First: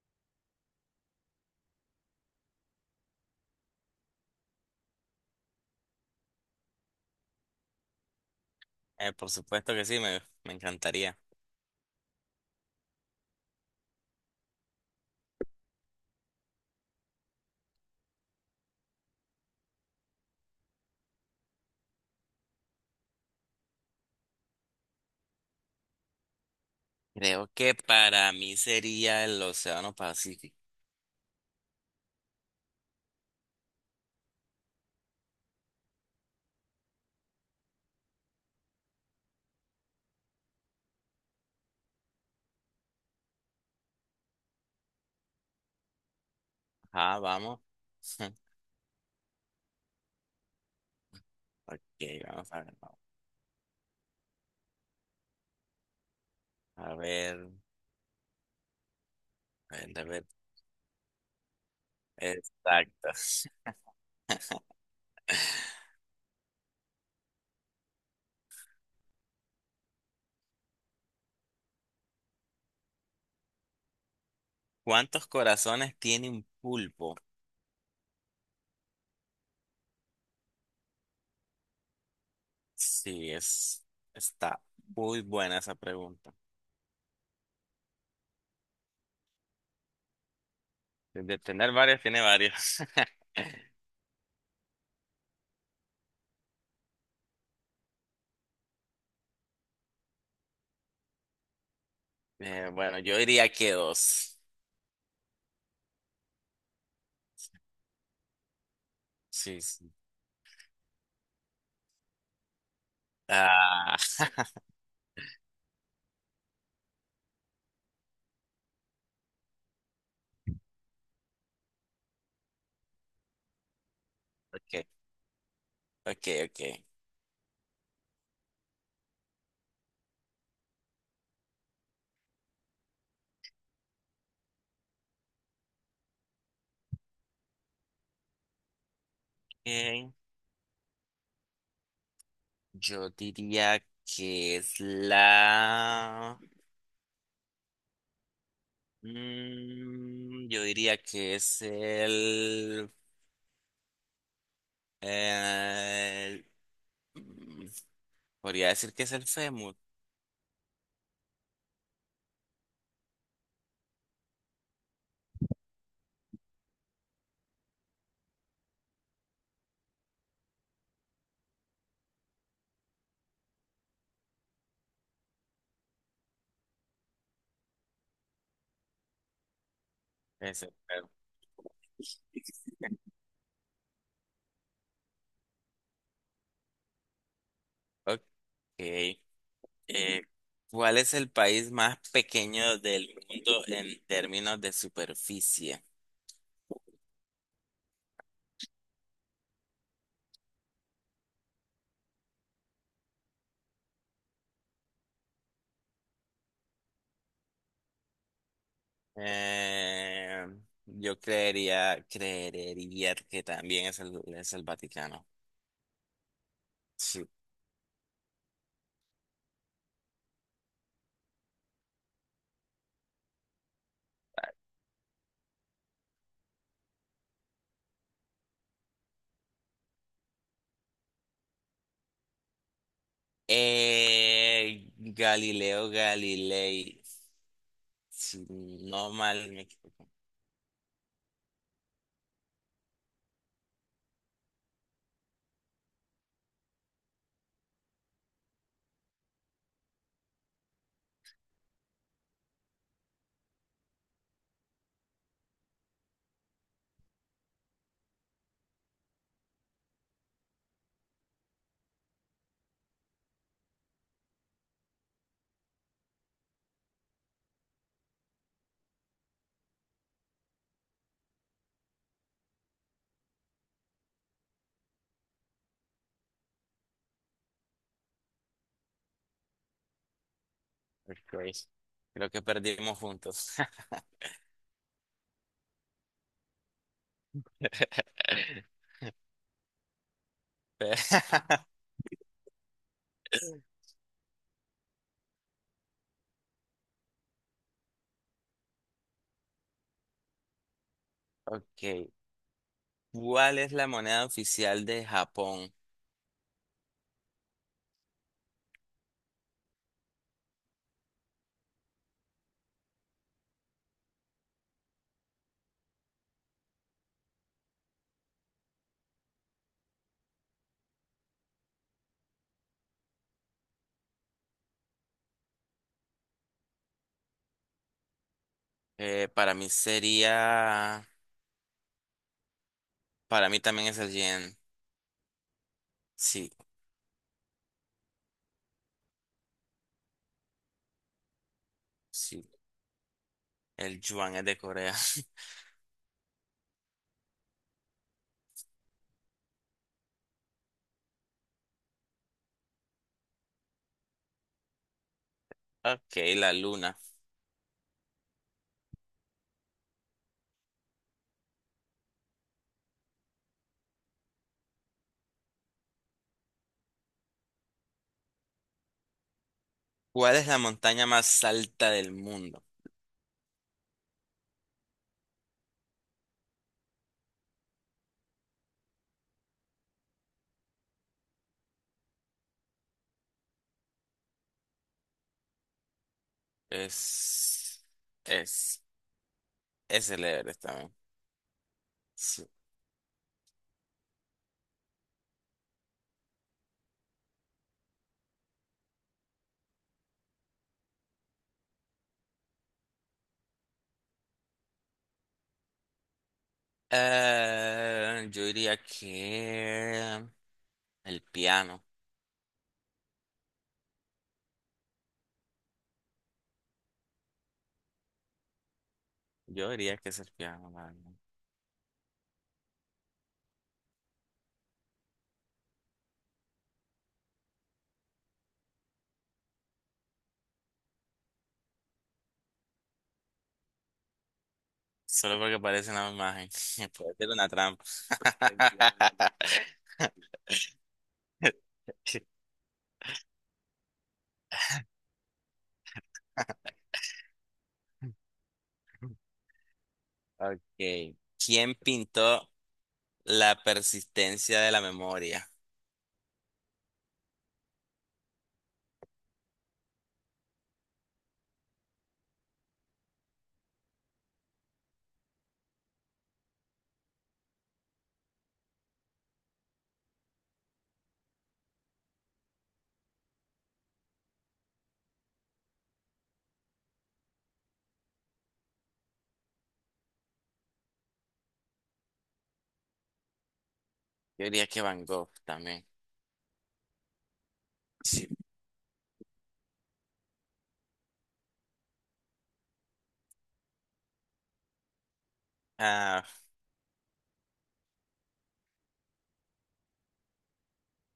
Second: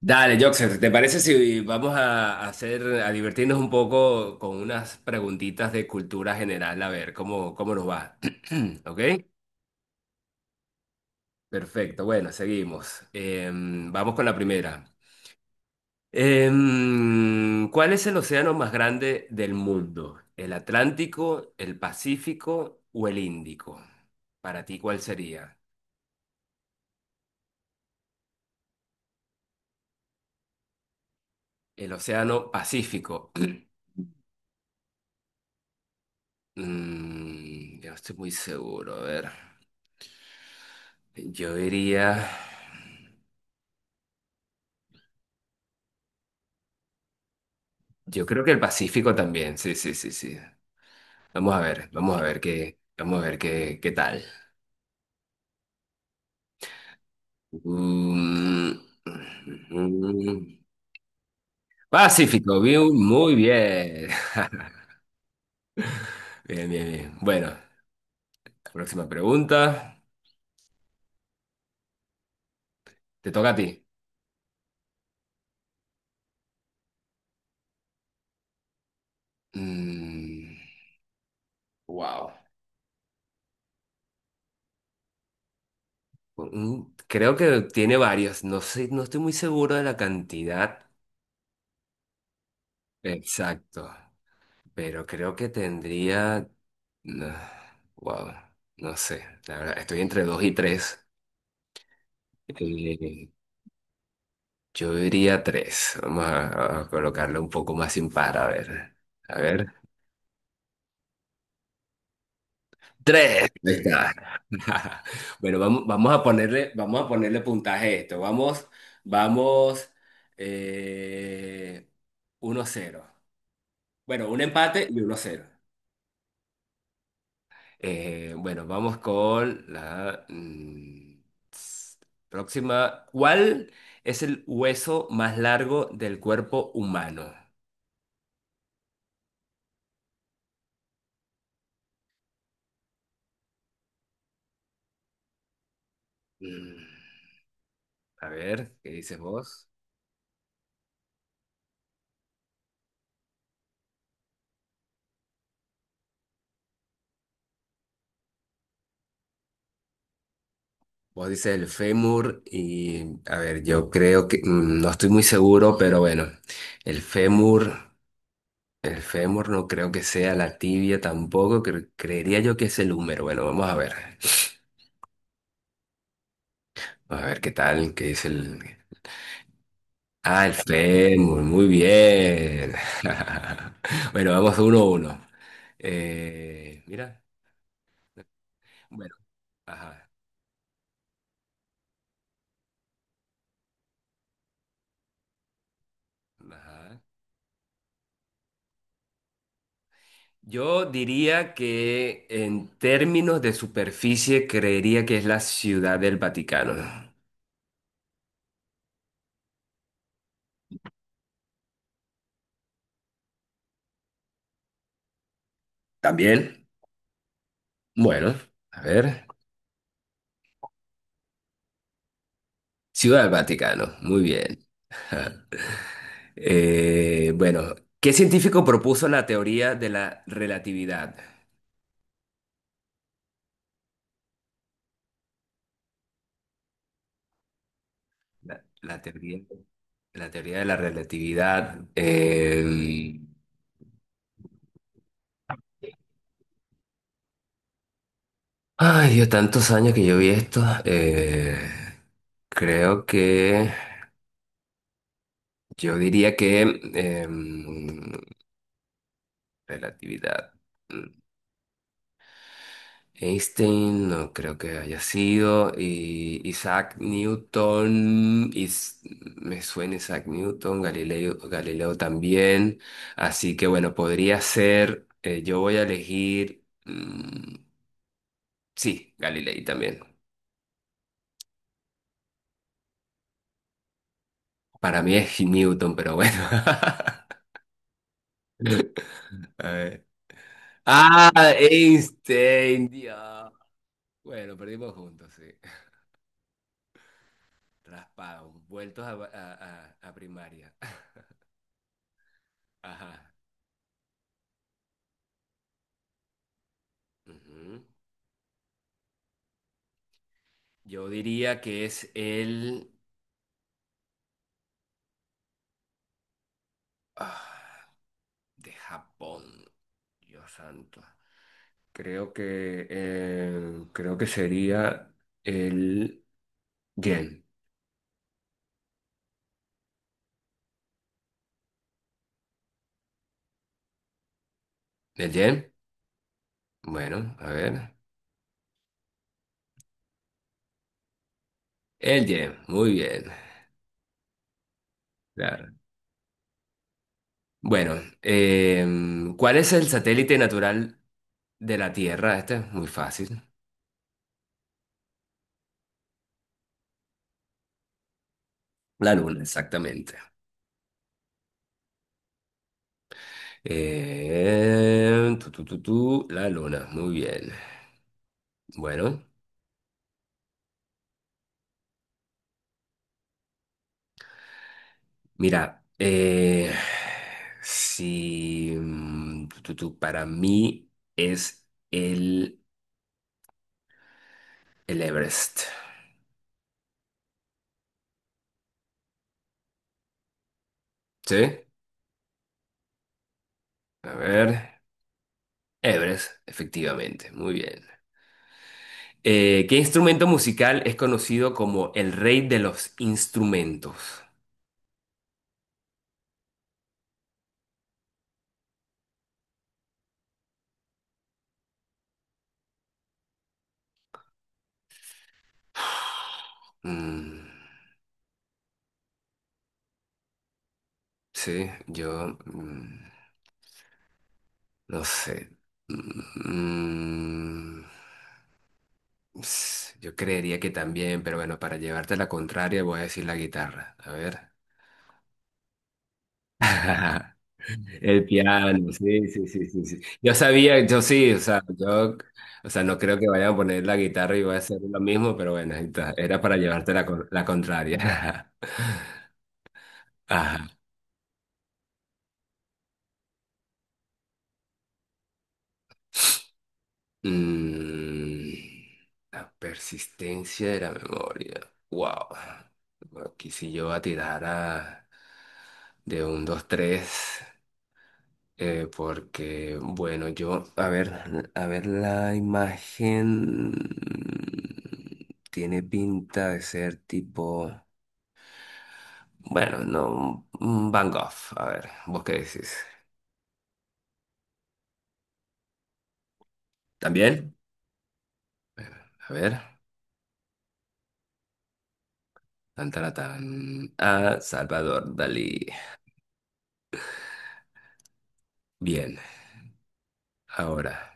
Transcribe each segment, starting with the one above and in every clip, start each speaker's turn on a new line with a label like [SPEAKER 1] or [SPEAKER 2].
[SPEAKER 1] Dale, Joxer, ¿te parece si vamos a hacer, a divertirnos un poco con unas preguntitas de cultura general? A ver, ¿cómo, cómo nos va? ¿Ok?
[SPEAKER 2] Por supuesto que sí, me encantaría.
[SPEAKER 1] Perfecto, bueno, seguimos. Vamos con la primera. ¿Cuál es el océano más grande del mundo? ¿El Atlántico, el Pacífico o el Índico? Para ti, ¿cuál sería?
[SPEAKER 2] Creo que para mí sería el Océano Pacífico.
[SPEAKER 1] El océano Pacífico. Yo no estoy muy seguro, a ver. Yo diría.
[SPEAKER 2] Ah, vamos.
[SPEAKER 1] Yo creo que el Pacífico también, sí, sí, sí, sí. Vamos a
[SPEAKER 2] Ok,
[SPEAKER 1] ver,
[SPEAKER 2] vamos a ver. Vamos
[SPEAKER 1] vamos a ver qué, qué tal.
[SPEAKER 2] A ver,
[SPEAKER 1] Mm,
[SPEAKER 2] a ver.
[SPEAKER 1] mm, Pacífico, bien,
[SPEAKER 2] Exacto.
[SPEAKER 1] muy bien. Bien, bien, bien. Bueno, la próxima pregunta. Te toca a ti.
[SPEAKER 2] ¿Cuántos corazones tiene un pulpo?
[SPEAKER 1] Mm, wow.
[SPEAKER 2] Sí, es, está muy buena esa pregunta.
[SPEAKER 1] Creo que tiene varios. No sé, no estoy muy seguro de la cantidad.
[SPEAKER 2] De tener varios, tiene varios.
[SPEAKER 1] Exacto. Pero creo que tendría. No, wow, no sé. La verdad, estoy entre dos y tres.
[SPEAKER 2] Bueno, yo
[SPEAKER 1] Eh,
[SPEAKER 2] diría que dos.
[SPEAKER 1] yo diría tres. Vamos a colocarle un poco más impar, a ver. A
[SPEAKER 2] Sí,
[SPEAKER 1] ver.
[SPEAKER 2] sí.
[SPEAKER 1] Tres. Ahí
[SPEAKER 2] Ah,
[SPEAKER 1] está. Bueno, vamos, vamos a ponerle puntaje a esto. Vamos, vamos. Eh, 1-0. Bueno, un
[SPEAKER 2] ok,
[SPEAKER 1] empate y uno cero.
[SPEAKER 2] ok.
[SPEAKER 1] Bueno, vamos con la s- próxima. ¿Cuál es el hueso más largo del cuerpo humano?
[SPEAKER 2] Ok. Yo diría que es la…
[SPEAKER 1] Mm, a ver, ¿qué dices vos?
[SPEAKER 2] Yo diría que es el- mm, podría decir que es el fémur.
[SPEAKER 1] Vos dices el fémur y, a ver, yo creo que, no estoy muy seguro, pero bueno, el fémur, el fémur no creo que sea la tibia tampoco, creería yo que es el húmero. Bueno, vamos a ver, a ver qué tal, qué dice el... Ah, el
[SPEAKER 2] Es el fémur.
[SPEAKER 1] fémur, muy bien. Bueno, vamos uno a uno. Mira,
[SPEAKER 2] Ok.
[SPEAKER 1] bueno,
[SPEAKER 2] Eh,
[SPEAKER 1] ajá,
[SPEAKER 2] ¿Cuál es el país más pequeño del mundo en términos de superficie?
[SPEAKER 1] ajá. Yo diría que en términos de superficie creería que es la Ciudad del Vaticano.
[SPEAKER 2] Eh, yo creería que también es es el Vaticano.
[SPEAKER 1] ¿También?
[SPEAKER 2] Sí.
[SPEAKER 1] Bueno, a ver. Ciudad del Vaticano, muy bien. Ajá. Bueno, ¿qué científico propuso la teoría de la relatividad?
[SPEAKER 2] Galileo Galilei. Si
[SPEAKER 1] La, la
[SPEAKER 2] no
[SPEAKER 1] teoría,
[SPEAKER 2] mal me equivoco.
[SPEAKER 1] la teoría de la relatividad. Ay, Dios, tantos años que yo vi esto. Creo que yo diría que eh, relatividad. mm, Einstein no creo que haya sido. Y Isaac Newton. Me suena Isaac Newton. Galileo, Galileo también. Así que bueno, podría ser. Yo voy a elegir. Sí, Galilei también.
[SPEAKER 2] Creo que perdimos juntos.
[SPEAKER 1] Para mí es Newton, pero bueno. A ver.
[SPEAKER 2] Pe-
[SPEAKER 1] Ah, Einstein, Dios. Bueno, perdimos juntos, sí. Raspados, vueltos a primaria.
[SPEAKER 2] Ok.
[SPEAKER 1] Ajá.
[SPEAKER 2] ¿Cuál es la moneda oficial de Japón?
[SPEAKER 1] Ujú. Yo diría que es el ah, de Japón. Dios santo. Creo que sería el yen.
[SPEAKER 2] Para mí sería. Para mí también es el yen.
[SPEAKER 1] ¿El yen?
[SPEAKER 2] Sí,
[SPEAKER 1] Bueno, a ver. El
[SPEAKER 2] sí.
[SPEAKER 1] yen, muy bien.
[SPEAKER 2] El yuan es de Corea.
[SPEAKER 1] Claro. Bueno, ¿cuál es el satélite natural de la Tierra? Este es muy fácil.
[SPEAKER 2] Ok, la luna.
[SPEAKER 1] La Luna, exactamente. Tu, tu, tu, tu, la Luna, muy bien. Bueno,
[SPEAKER 2] ¿Cuál es la montaña más alta del mundo?
[SPEAKER 1] mira, si tu, tu, tu, para mí es el Everest.
[SPEAKER 2] Es. Es. Es el Everest.
[SPEAKER 1] ¿Sí?
[SPEAKER 2] Sí.
[SPEAKER 1] A ver, Everest, efectivamente, muy bien. ¿Qué instrumento musical es conocido como el rey de los instrumentos?
[SPEAKER 2] Yo diría que el piano.
[SPEAKER 1] Mm,
[SPEAKER 2] Yo diría que es el piano, la verdad.
[SPEAKER 1] sí, yo no sé. Mm, yo creería que también, pero bueno, para llevarte la contraria voy a decir la guitarra. A ver.
[SPEAKER 2] Solo porque parece una imagen. Puede ser una trampa.
[SPEAKER 1] El piano, sí, sí, sí, sí,
[SPEAKER 2] El
[SPEAKER 1] sí.
[SPEAKER 2] piano.
[SPEAKER 1] Yo sabía, yo sí, o sea, yo, o sea, no creo que vayan a poner la guitarra y voy a hacer lo mismo, pero bueno, ahí está, era para llevarte la, la contraria. Ajá.
[SPEAKER 2] Ok. ¿Quién pintó la persistencia de la memoria?
[SPEAKER 1] Mm, la persistencia de la memoria. Wow. Aquí sí yo voy a tirar de un, dos, tres. Porque, bueno, yo, a ver, la imagen tiene pinta de ser tipo, bueno, no, un Van Gogh. A ver, ¿vos qué decís?
[SPEAKER 2] Yo diría que Van Gogh también.
[SPEAKER 1] ¿También?
[SPEAKER 2] Sí.
[SPEAKER 1] A ver, tan, tan, tan, a Salvador Dalí.
[SPEAKER 2] Ah,
[SPEAKER 1] Bien, ahora.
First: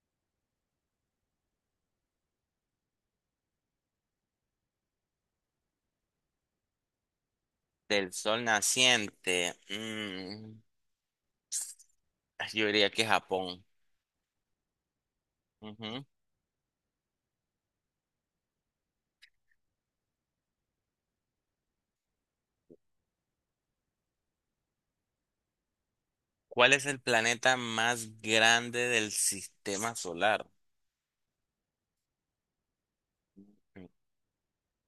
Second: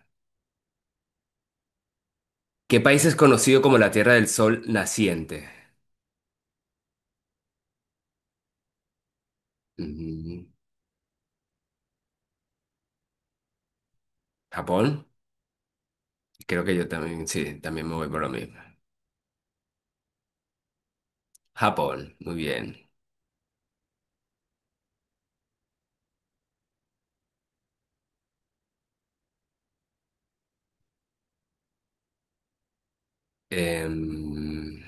[SPEAKER 1] ¿Qué país es conocido como la Tierra del Sol naciente?
[SPEAKER 2] del sol naciente.
[SPEAKER 1] Mm,
[SPEAKER 2] Yo diría que Japón.
[SPEAKER 1] ¿Japón? Creo que yo también, sí, también me voy por lo mismo. Japón, muy bien.
[SPEAKER 2] ¿Cuál es el planeta más grande del sistema solar?
[SPEAKER 1] Em,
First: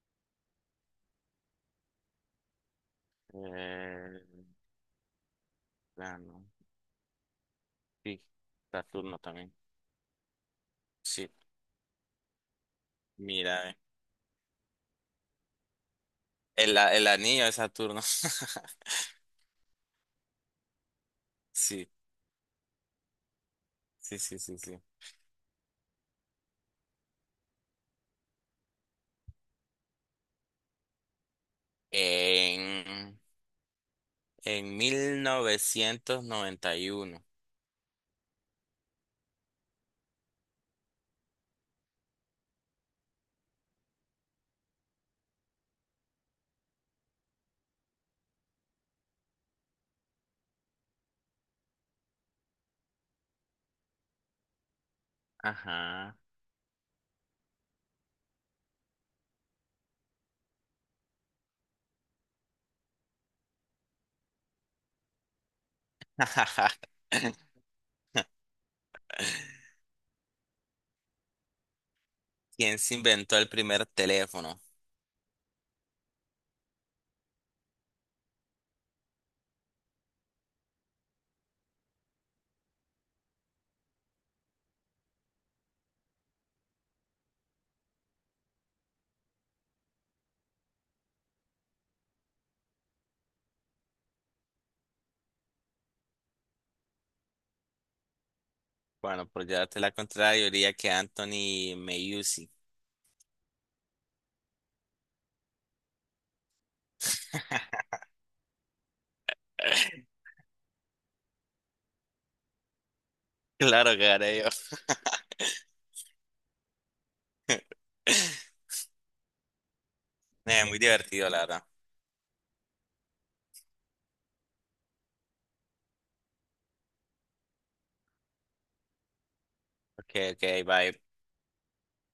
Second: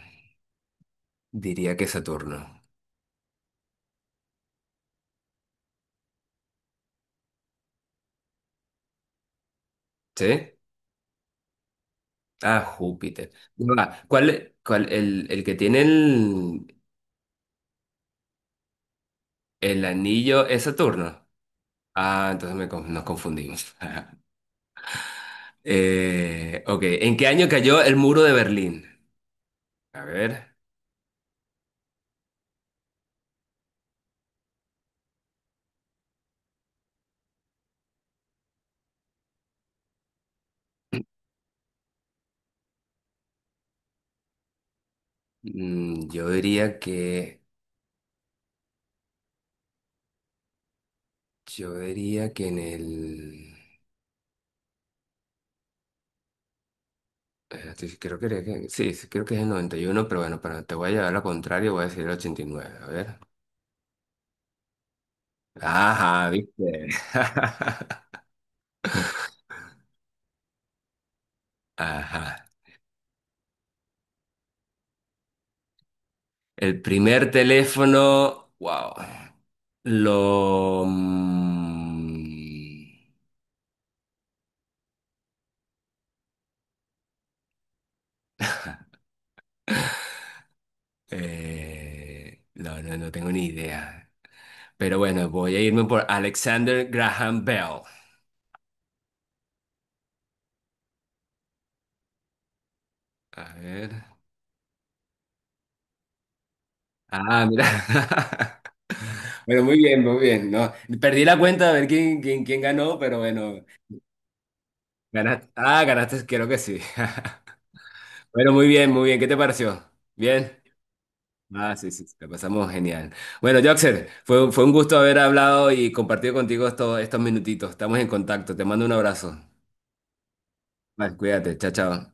[SPEAKER 1] diría que Saturno.
[SPEAKER 2] Eh, Urano. Sí, Saturno también.
[SPEAKER 1] ¿Sí?
[SPEAKER 2] Sí,
[SPEAKER 1] Ah, Júpiter. Ya
[SPEAKER 2] mira, eh.
[SPEAKER 1] va, ¿el, el que tiene
[SPEAKER 2] El anillo de Saturno.
[SPEAKER 1] el anillo es Saturno?
[SPEAKER 2] Sí,
[SPEAKER 1] Ah, entonces me nos confundimos.
[SPEAKER 2] sí, sí, sí, sí.
[SPEAKER 1] Ok, ¿en qué año cayó el muro de Berlín? A ver,
[SPEAKER 2] En, en 1991.
[SPEAKER 1] yo diría que... Yo diría que en el...
[SPEAKER 2] Ajá.
[SPEAKER 1] Espérate, creo que, sí, sí, creo que es el 91, pero bueno, para te voy a llevar lo contrario, voy a decir el 89. A ver. Ajá, ¿viste? Ajá.
[SPEAKER 2] ¿Quién se inventó el primer teléfono?
[SPEAKER 1] El primer teléfono, wow. Lo... no, no, no tengo ni idea. Pero bueno, voy a irme por Alexander Graham Bell.
[SPEAKER 2] Bueno, por llevarte la contraria, yo diría que Anthony Meucci.
[SPEAKER 1] A ver. Ah, mira. Bueno, muy bien, muy bien. No, perdí la cuenta de ver quién, quién ganó, pero bueno,
[SPEAKER 2] Claro que haré yo.
[SPEAKER 1] ganaste. Ah, ganaste, creo que sí. Bueno, muy bien, muy bien. ¿Qué te pareció? ¿Bien?
[SPEAKER 2] Muy divertido, la verdad.
[SPEAKER 1] Ah, sí, sí, sí, la pasamos genial. Bueno, Joxer, fue, fue un gusto haber hablado y compartido contigo estos, estos minutitos. Estamos en contacto. Te mando un abrazo.
[SPEAKER 2] Ok, ok, bye.
[SPEAKER 1] Vale, cuídate. Chao, chao.